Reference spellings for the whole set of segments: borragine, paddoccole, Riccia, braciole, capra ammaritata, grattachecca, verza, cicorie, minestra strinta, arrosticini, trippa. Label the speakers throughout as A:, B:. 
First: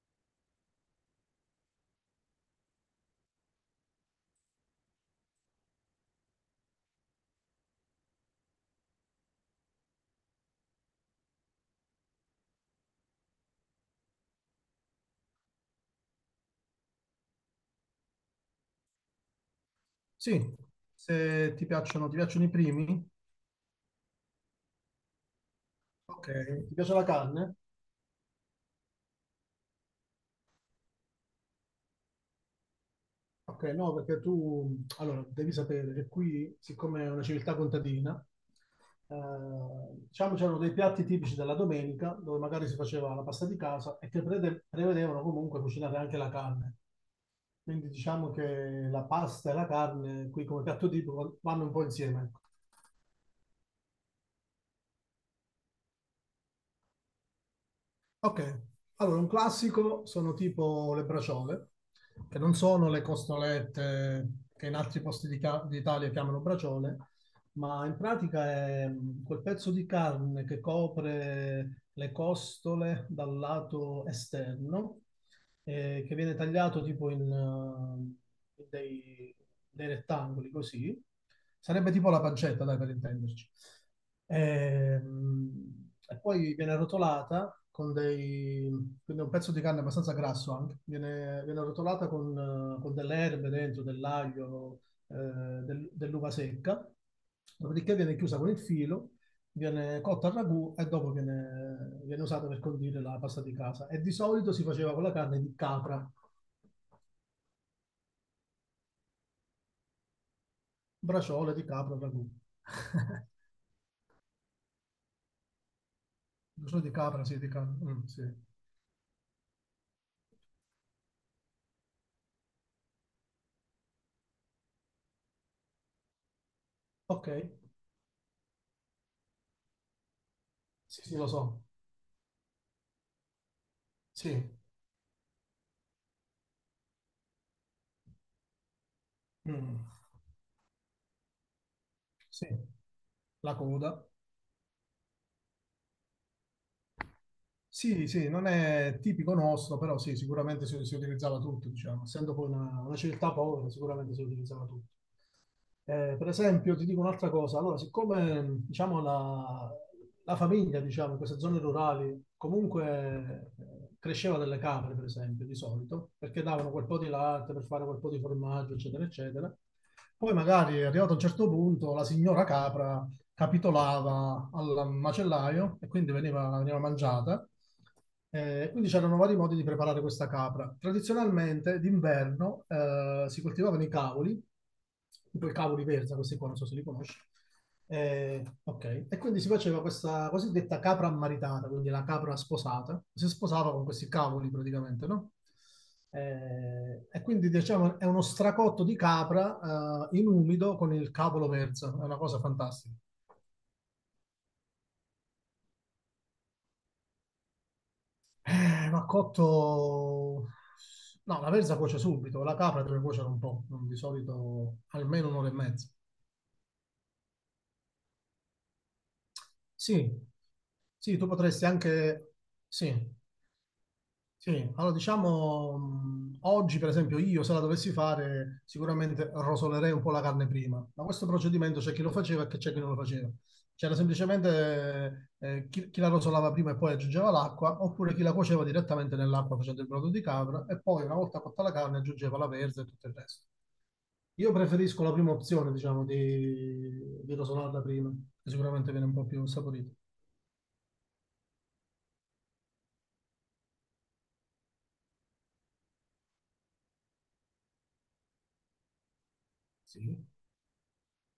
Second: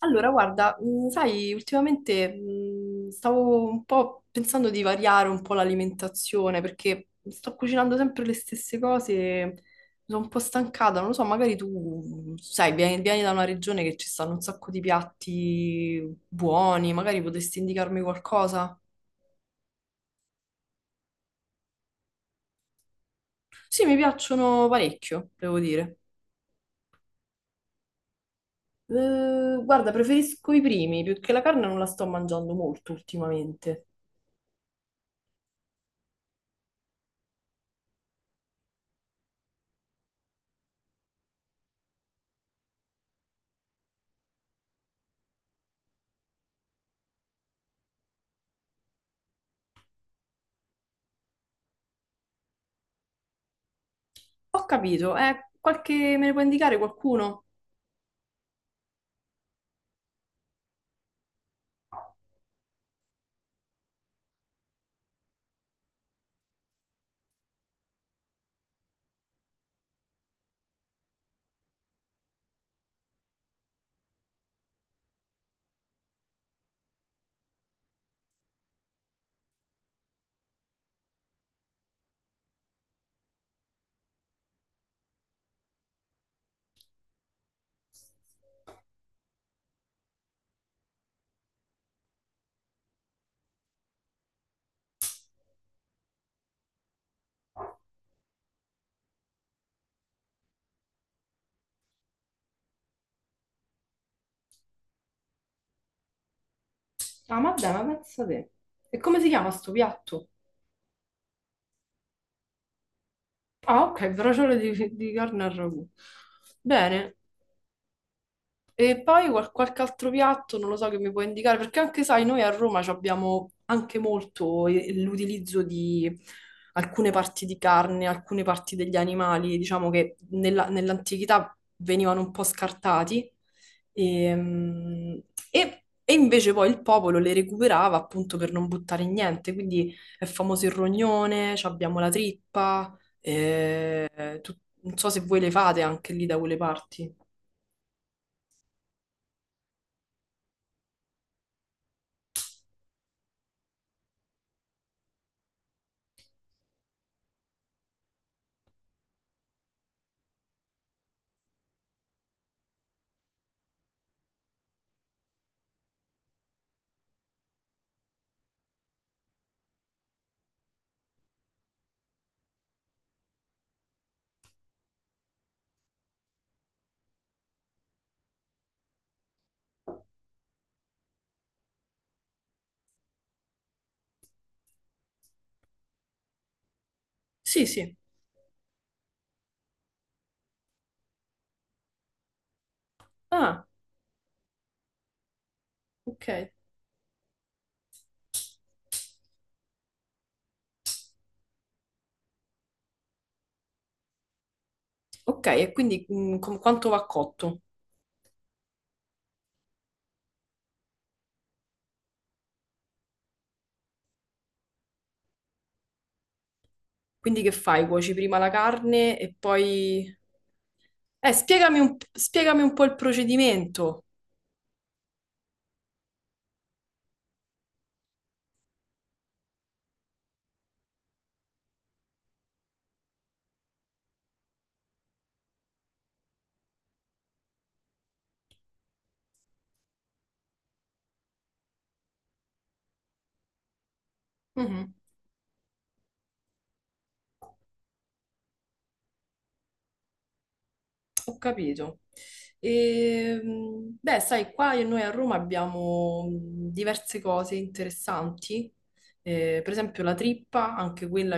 A: Allora, guarda, sai, ultimamente stavo un po' pensando di variare un po' l'alimentazione perché sto cucinando sempre le stesse cose, mi sono un po' stancata, non lo so, magari tu, sai, vieni da una regione che ci stanno un sacco di piatti buoni, magari potresti indicarmi qualcosa?
B: Sì, se ti piacciono i primi?
A: Sì, mi piacciono parecchio, devo dire.
B: Ok, ti piace la carne?
A: Guarda, preferisco i primi, più che la carne non la sto mangiando molto
B: Ok,
A: ultimamente.
B: no, perché tu, allora, devi sapere che qui, siccome è una civiltà contadina, eh, diciamo c'erano dei piatti tipici della domenica, dove magari si faceva la pasta di casa e che prevedevano comunque cucinare anche la carne. Quindi diciamo che la pasta e la carne qui come piatto tipico vanno un po' insieme, ecco.
A: Ho capito, qualche... me ne può indicare qualcuno?
B: Ok, allora un classico sono tipo le braciole, che non sono le costolette che in altri posti d'Italia chiamano braciole, ma in pratica è quel pezzo di carne che copre le costole dal lato esterno, che viene tagliato tipo in dei rettangoli così. Sarebbe tipo la pancetta, dai, per intenderci. E poi viene rotolata. Quindi è un pezzo di carne abbastanza grasso anche. Viene rotolata con delle erbe dentro, dell'aglio, eh, dell'uva secca. Dopodiché viene chiusa con il filo, viene cotta al ragù e dopo viene usata per condire la pasta di casa. E di solito si faceva con la carne di capra.
A: Ah, ma dai, ma pensa te. E come si chiama sto piatto?
B: Braciole di capra al ragù.
A: Ah, ok, braciole di carne al ragù.
B: Braciole di
A: Bene.
B: capra, sì, di capra. Mm, sì.
A: E poi qualche altro piatto, non lo so, che mi puoi indicare, perché anche sai, noi a Roma ci abbiamo anche molto l'utilizzo di alcune
B: Ok,
A: parti di carne, alcune parti degli animali, diciamo che
B: sì, sì, lo
A: nell'antichità
B: so.
A: venivano un po' scartati,
B: Sì,
A: ehm, e invece poi il popolo le recuperava appunto per non buttare niente,
B: Mm.
A: quindi è famoso il rognone, ci abbiamo la
B: Sì,
A: trippa,
B: la coda.
A: non so se voi le fate anche lì da quelle parti.
B: Sì, sì, non è tipico nostro, però sì, sicuramente si, si utilizzava tutto, diciamo. Essendo poi una civiltà povera, sicuramente si utilizzava tutto. Per esempio, ti dico un'altra cosa, allora, siccome diciamo, la famiglia diciamo, in queste zone rurali comunque cresceva delle capre, per esempio, di solito, perché davano quel po' di latte per fare quel po' di formaggio, eccetera, eccetera, poi magari arrivato a un certo punto la signora capra capitolava al macellaio e quindi veniva mangiata. Quindi c'erano vari modi di preparare questa capra. Tradizionalmente d'inverno si coltivavano i cavoli, tipo i cavoli verza, questi qua non so se li conosci.
A: Sì, sì.
B: Ok, e quindi si faceva questa cosiddetta capra ammaritata, quindi la capra sposata, si
A: Ah.
B: sposava con questi cavoli praticamente, no?
A: Ok,
B: E quindi diciamo è uno stracotto di capra in umido con il cavolo verza, è una cosa fantastica.
A: ok, e quindi quanto va cotto?
B: Ma cotto. No, la verza cuoce subito, la capra deve cuocere un po', di solito almeno un'ora e mezza.
A: Quindi che fai? Cuoci prima la carne e
B: Sì,
A: poi...
B: sì, tu potresti anche.
A: Spiegami un po'
B: Sì,
A: il procedimento.
B: sì, allora diciamo oggi per esempio io se la dovessi fare sicuramente rosolerei un po' la carne prima, ma questo procedimento c'è chi lo faceva e che c'è chi non lo faceva. C'era semplicemente chi la rosolava prima e poi aggiungeva l'acqua, oppure chi la cuoceva direttamente nell'acqua facendo il brodo di capra e poi una volta cotta la carne aggiungeva la verza e tutto il resto. Io
A: Mhm.
B: preferisco la prima opzione, diciamo, di rosolarla prima, che sicuramente viene un po' più saporita.
A: Ho capito. E, beh, sai, qua noi a Roma abbiamo diverse cose interessanti. Per esempio la
B: Sì.
A: trippa, anche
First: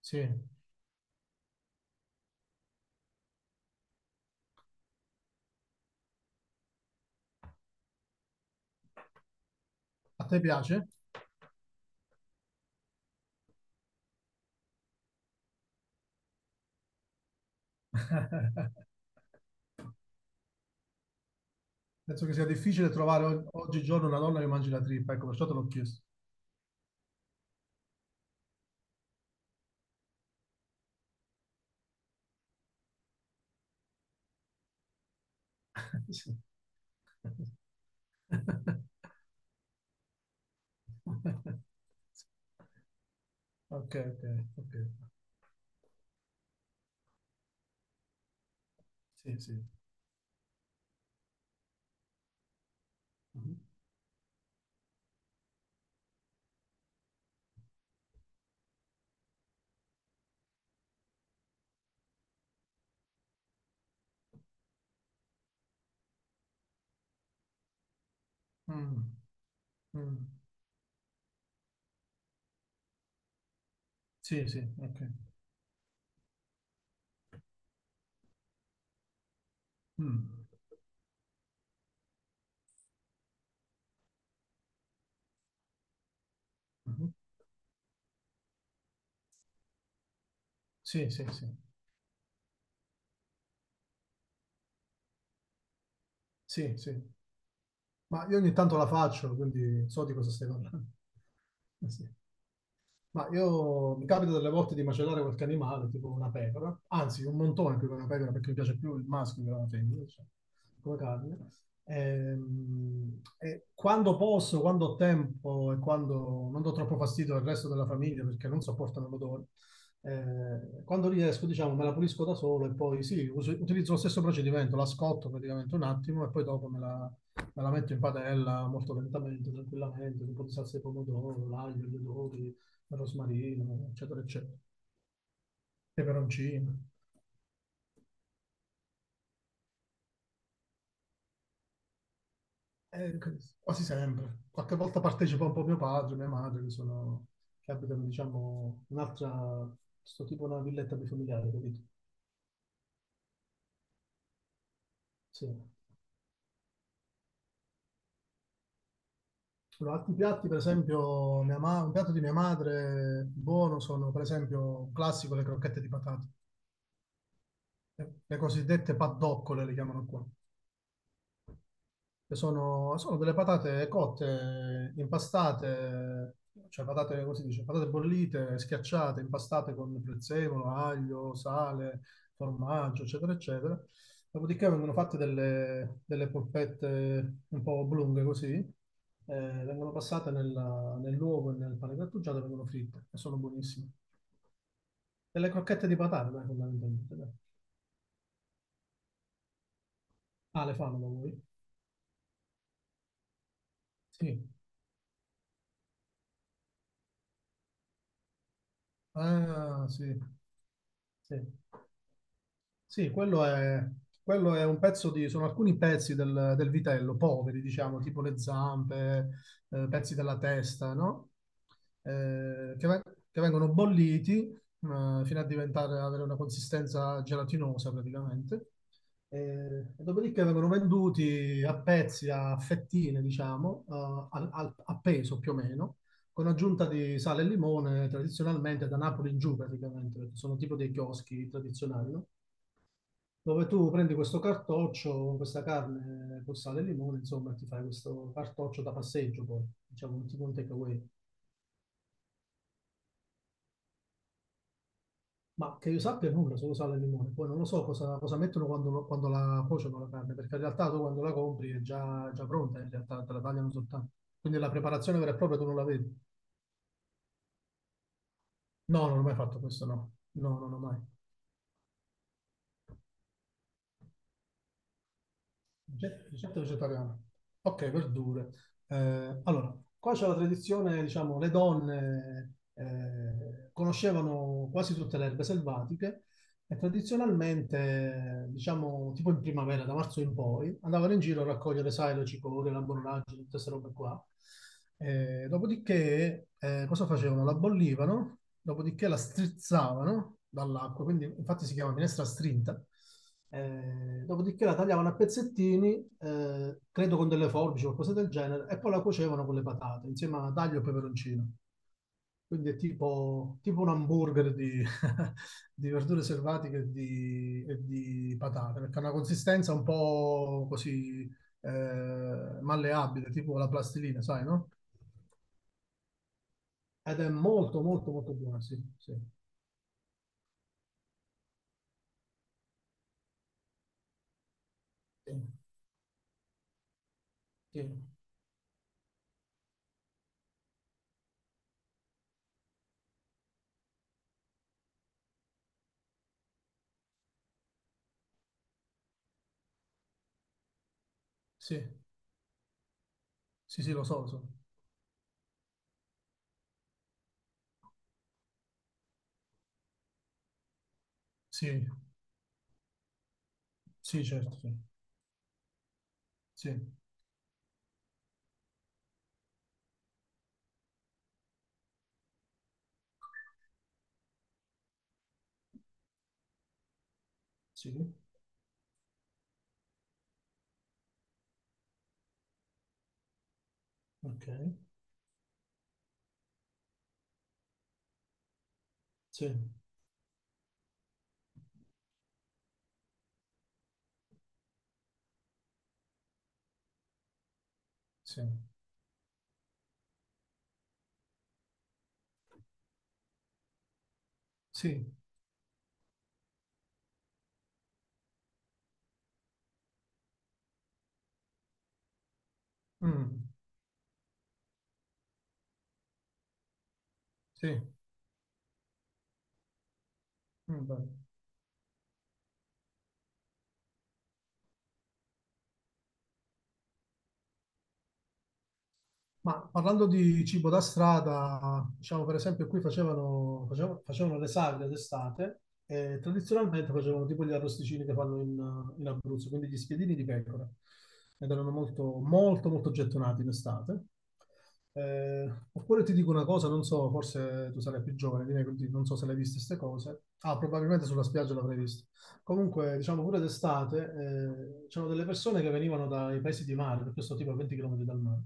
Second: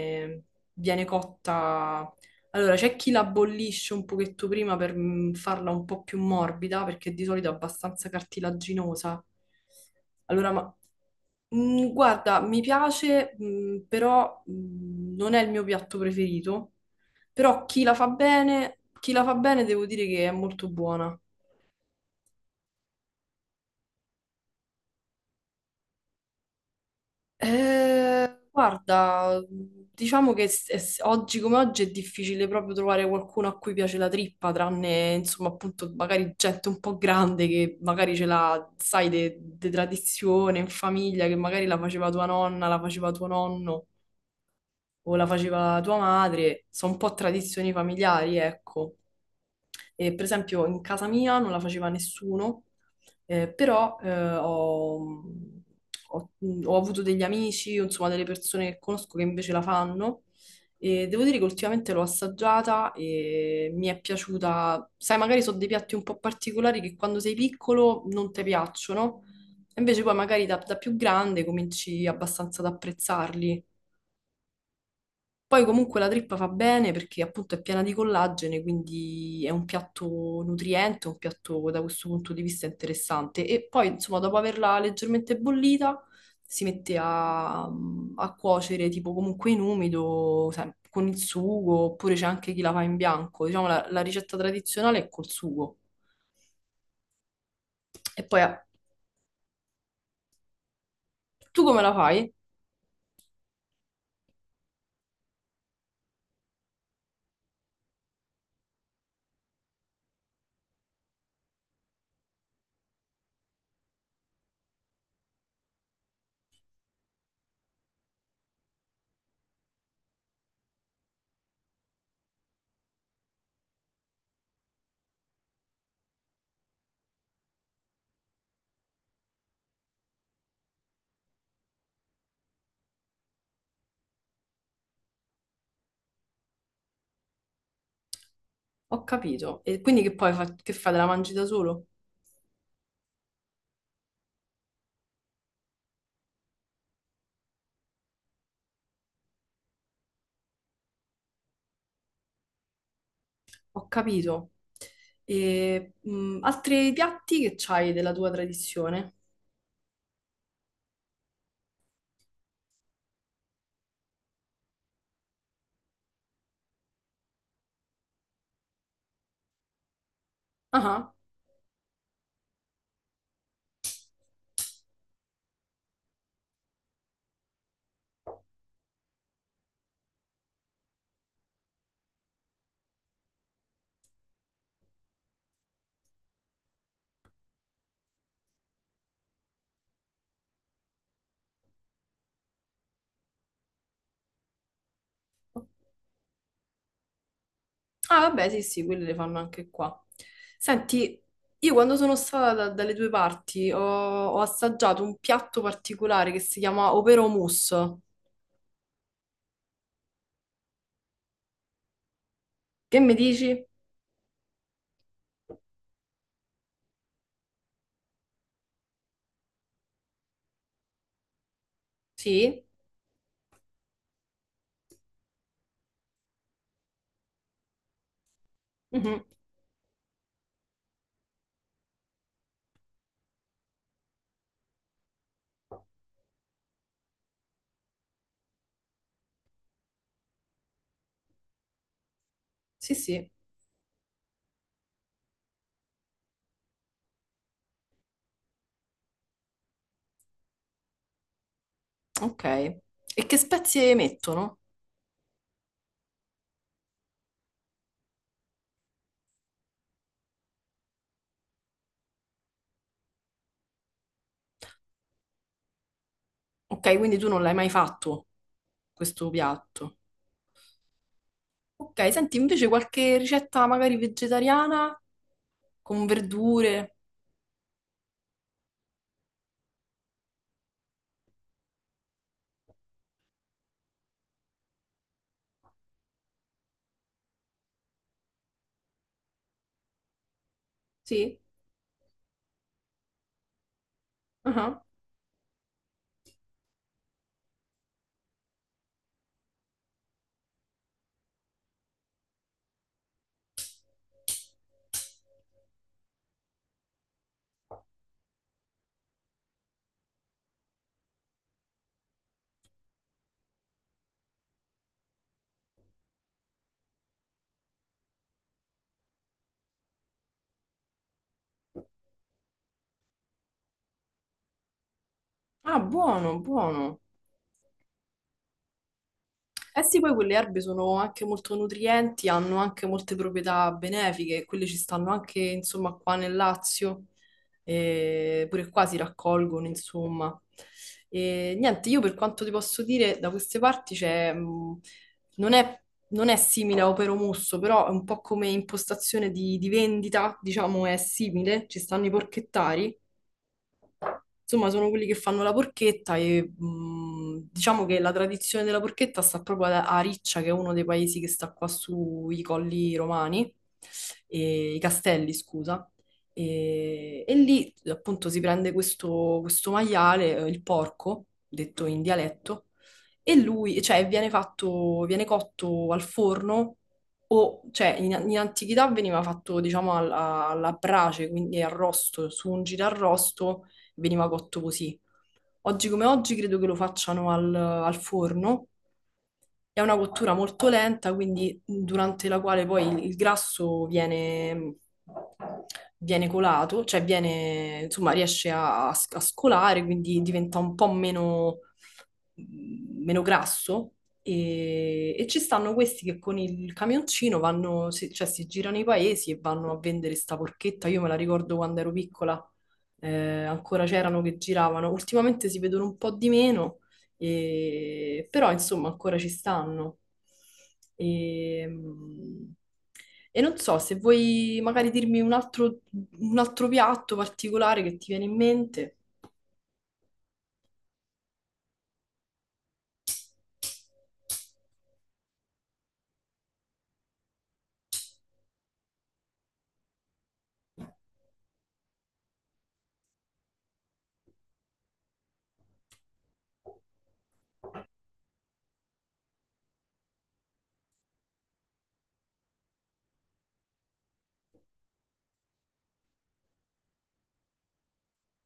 B: Sì,
A: viene cotta. Allora, c'è chi la bollisce un pochetto prima per farla un po' più morbida, perché di solito è abbastanza cartilaginosa.
B: a te
A: Allora, ma
B: piace?
A: guarda, mi piace, però non è il mio piatto preferito. Però chi la fa bene devo dire che è molto buona.
B: Penso che sia difficile trovare oggigiorno una donna che mangi la trippa, ecco, perciò te l'ho chiesto.
A: Guarda, diciamo che oggi come oggi è difficile proprio trovare qualcuno a cui piace la trippa, tranne insomma appunto magari
B: Sì.
A: gente un po' grande che magari ce l'ha, sai, di tradizione in famiglia, che magari la faceva tua nonna, la faceva tuo nonno
B: Ok, ok, ok.
A: o la faceva tua madre, sono un po' tradizioni familiari, ecco.
B: Sì, sì.
A: Per esempio, in casa mia non la faceva nessuno,
B: Mhm.
A: però ho- ho avuto degli amici, insomma, delle persone che conosco che invece la fanno. E devo dire che ultimamente l'ho assaggiata e mi è piaciuta. Sai, magari sono dei piatti un po' particolari che quando sei piccolo non ti
B: Mm,
A: piacciono, invece poi
B: mm.
A: magari da più grande cominci abbastanza ad apprezzarli.
B: Sì, sì, ok.
A: Poi comunque la trippa fa bene perché appunto è piena di collagene, quindi è un piatto
B: Mm,
A: nutriente, un piatto da questo punto di vista interessante. E poi insomma dopo averla leggermente bollita si mette
B: mhm.
A: a cuocere tipo comunque in umido, sai, con
B: Sì,
A: il
B: sì, sì.
A: sugo, oppure c'è anche chi la fa in bianco. Diciamo la ricetta tradizionale è col sugo.
B: Sì, sì.
A: E
B: Ma io
A: poi
B: ogni
A: ah,
B: tanto la faccio, quindi so di cosa stai parlando.
A: tu come la
B: Sì.
A: fai?
B: Ma io mi capita delle volte di macellare qualche animale, tipo una pecora, anzi un montone più che una pecora perché mi piace più il maschio che la femmina, diciamo, come carne. E quando posso, quando ho tempo e quando non do troppo fastidio al resto della famiglia perché non sopportano l'odore, quando riesco, diciamo, me la pulisco da solo e poi sì, utilizzo lo stesso procedimento, la scotto praticamente un attimo e poi dopo me la metto in padella molto lentamente, tranquillamente, con un po' di salsa di pomodoro, l'aglio, gli odori, rosmarino, eccetera, eccetera, peperoncino.
A: Ho capito. E quindi che fai? Te la mangi da solo?
B: Eh, Quasi sempre. Qualche volta partecipa un po' mio padre, mia madre, che sono, che abitano, diciamo, un'altra, sto tipo una villetta bifamiliare, capito?
A: Ho capito.
B: Sì.
A: E, altri piatti che c'hai della tua tradizione?
B: Allora, altri piatti, per esempio, un piatto di mia madre buono sono, per esempio, un classico, le crocchette di patate, le cosiddette paddoccole le chiamano qua.
A: Ah, ah.
B: Che sono delle patate cotte, impastate, cioè patate, come si dice, patate bollite, schiacciate, impastate con prezzemolo, aglio, sale, formaggio, eccetera, eccetera. Dopodiché vengono fatte delle polpette un po' oblunghe così, vengono passate nell'uovo e nel pane grattugiato e vengono fritte e sono buonissime. E le crocchette di patate, dai, fondamentalmente. Dai.
A: Ah, vabbè, sì, sì, quelli le fanno anche qua.
B: Ah, le fanno da
A: Senti,
B: voi?
A: io quando sono stata dalle tue parti ho, ho
B: Sì.
A: assaggiato un piatto particolare che si chiama Overo Mousse.
B: Ah, sì. Sì.
A: Che
B: Sì,
A: mi
B: quello
A: dici?
B: è, quello è un pezzo di, sono alcuni pezzi del vitello, poveri, diciamo, tipo le zampe, pezzi della testa, no?
A: Sì?
B: Eh, che, ve- che vengono bolliti, fino a diventare, avere una consistenza gelatinosa praticamente.
A: Mhm.
B: E dopodiché vengono venduti a pezzi, a fettine, diciamo, a peso più o meno, con aggiunta di sale e limone, tradizionalmente da Napoli in giù praticamente, perché sono tipo dei chioschi tradizionali, no?
A: Sì, sì.
B: Dove tu prendi questo cartoccio, questa carne con sale e limone, insomma, ti fai questo cartoccio da passeggio, poi, diciamo, un tipo un takeaway.
A: Ok. E che spezie mettono?
B: Ma che io sappia nulla, solo sale e limone. Poi non lo so cosa mettono quando la cuociono la carne, perché in realtà tu quando la compri è già pronta, in realtà te la tagliano soltanto. Quindi la preparazione vera e propria tu non la vedi.
A: Ok, quindi tu non l'hai mai fatto
B: No, non ho
A: questo
B: mai fatto questo,
A: piatto.
B: no. No, non ho mai.
A: Ok, senti invece qualche ricetta magari vegetariana con
B: Ricetta
A: verdure.
B: vegetariana. Ok, verdure. Allora, qua c'è la tradizione, diciamo, le donne conoscevano quasi tutte le erbe selvatiche e tradizionalmente, diciamo, tipo in primavera, da marzo in poi, andavano in
A: Sì?
B: giro a raccogliere, sai, le cicorie, la borragine, tutte queste robe qua.
A: Ah.
B: E dopodiché, cosa facevano? La bollivano, dopodiché la strizzavano dall'acqua, quindi infatti si chiama minestra strinta. Dopodiché la tagliavano a pezzettini, credo con delle forbici o cose del genere, e poi la cuocevano con le patate, insieme a aglio e peperoncino. Quindi è tipo, un hamburger di, di verdure selvatiche e di patate, perché ha una consistenza un po' così malleabile, tipo la plastilina, sai, no?
A: Ah, buono, buono.
B: Ed è molto, molto, molto buona, sì, sì,
A: Eh sì, poi quelle erbe sono anche molto nutrienti, hanno anche molte proprietà benefiche, quelle ci stanno
B: sì,
A: anche, insomma, qua nel Lazio,
B: sì,
A: e pure qua si raccolgono, insomma. E niente, io per quanto ti posso dire, da queste parti c'è, non è, non è simile a Opero Musso, però è un po' come impostazione di vendita, diciamo, è simile, ci
B: sì,
A: stanno i porchettari.
B: sì, sì, lo so, lo so.
A: Insomma, sono quelli che fanno la porchetta e diciamo che la tradizione della porchetta sta proprio a Riccia, che è uno dei paesi che sta qua
B: Sì,
A: sui colli romani,
B: sì, certo, sì,
A: i castelli, scusa.
B: sì,
A: E lì appunto si prende questo, questo maiale, il porco, detto in dialetto, e lui, cioè, viene fatto, viene cotto al forno o,
B: sì,
A: cioè, in antichità veniva fatto, diciamo, alla brace, quindi arrosto, su un girarrosto veniva
B: ok,
A: cotto così. Oggi come oggi credo che lo facciano al forno.
B: sì,
A: È una cottura molto lenta, quindi durante la quale poi il grasso viene colato, cioè viene, insomma,
B: sì,
A: riesce a scolare, quindi diventa un po' meno meno grasso
B: sì,
A: e ci stanno questi che con il camioncino vanno, cioè si girano i paesi e vanno a vendere sta porchetta. Io me la ricordo quando ero piccola,
B: mm,
A: ancora c'erano che giravano. Ultimamente si vedono un po' di meno,
B: sì,
A: però insomma ancora ci stanno.
B: mm, bello.
A: E, non so se vuoi magari dirmi un altro piatto particolare che ti viene in mente.
B: Ma parlando di cibo da strada, diciamo per esempio qui facevano le sagre d'estate e tradizionalmente facevano tipo gli arrosticini che fanno in Abruzzo, quindi gli spiedini di pecora, ed erano molto, molto, molto gettonati in estate. Oppure ti dico una cosa, non so, forse tu sarai più giovane di me, quindi non so se l'hai viste queste cose. Ah, probabilmente sulla spiaggia l'avrai vista. Comunque, diciamo pure d'estate, c'erano delle persone che venivano dai paesi di mare, perché io sto tipo a 20 km dal mare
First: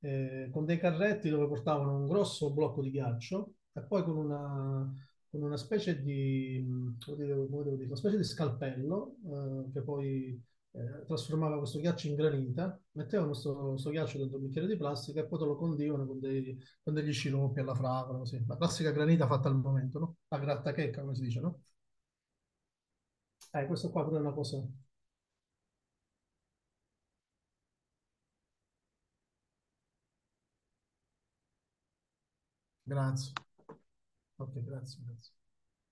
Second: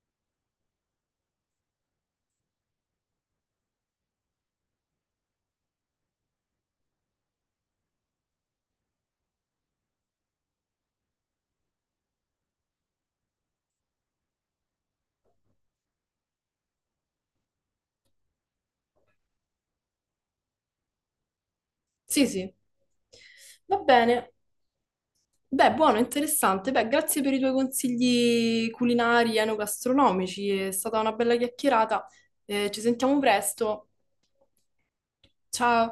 B: con dei carretti dove portavano un grosso blocco di ghiaccio e poi con una, specie di, come devo dire, una specie di scalpello che poi trasformava questo ghiaccio in granita, mettevano questo ghiaccio dentro un bicchiere di plastica e poi te lo condivano con degli sciroppi alla fragola, così. La classica granita fatta al momento, no? La grattachecca, come si dice, no?
A: Sì, sì. Va
B: Questo qua pure è una
A: bene.
B: cosa.
A: Beh, buono, interessante. Beh, grazie per i tuoi consigli culinari e enogastronomici. È stata una bella chiacchierata. Ci sentiamo
B: Grazie.
A: presto.
B: Ok, grazie, grazie.
A: Ciao.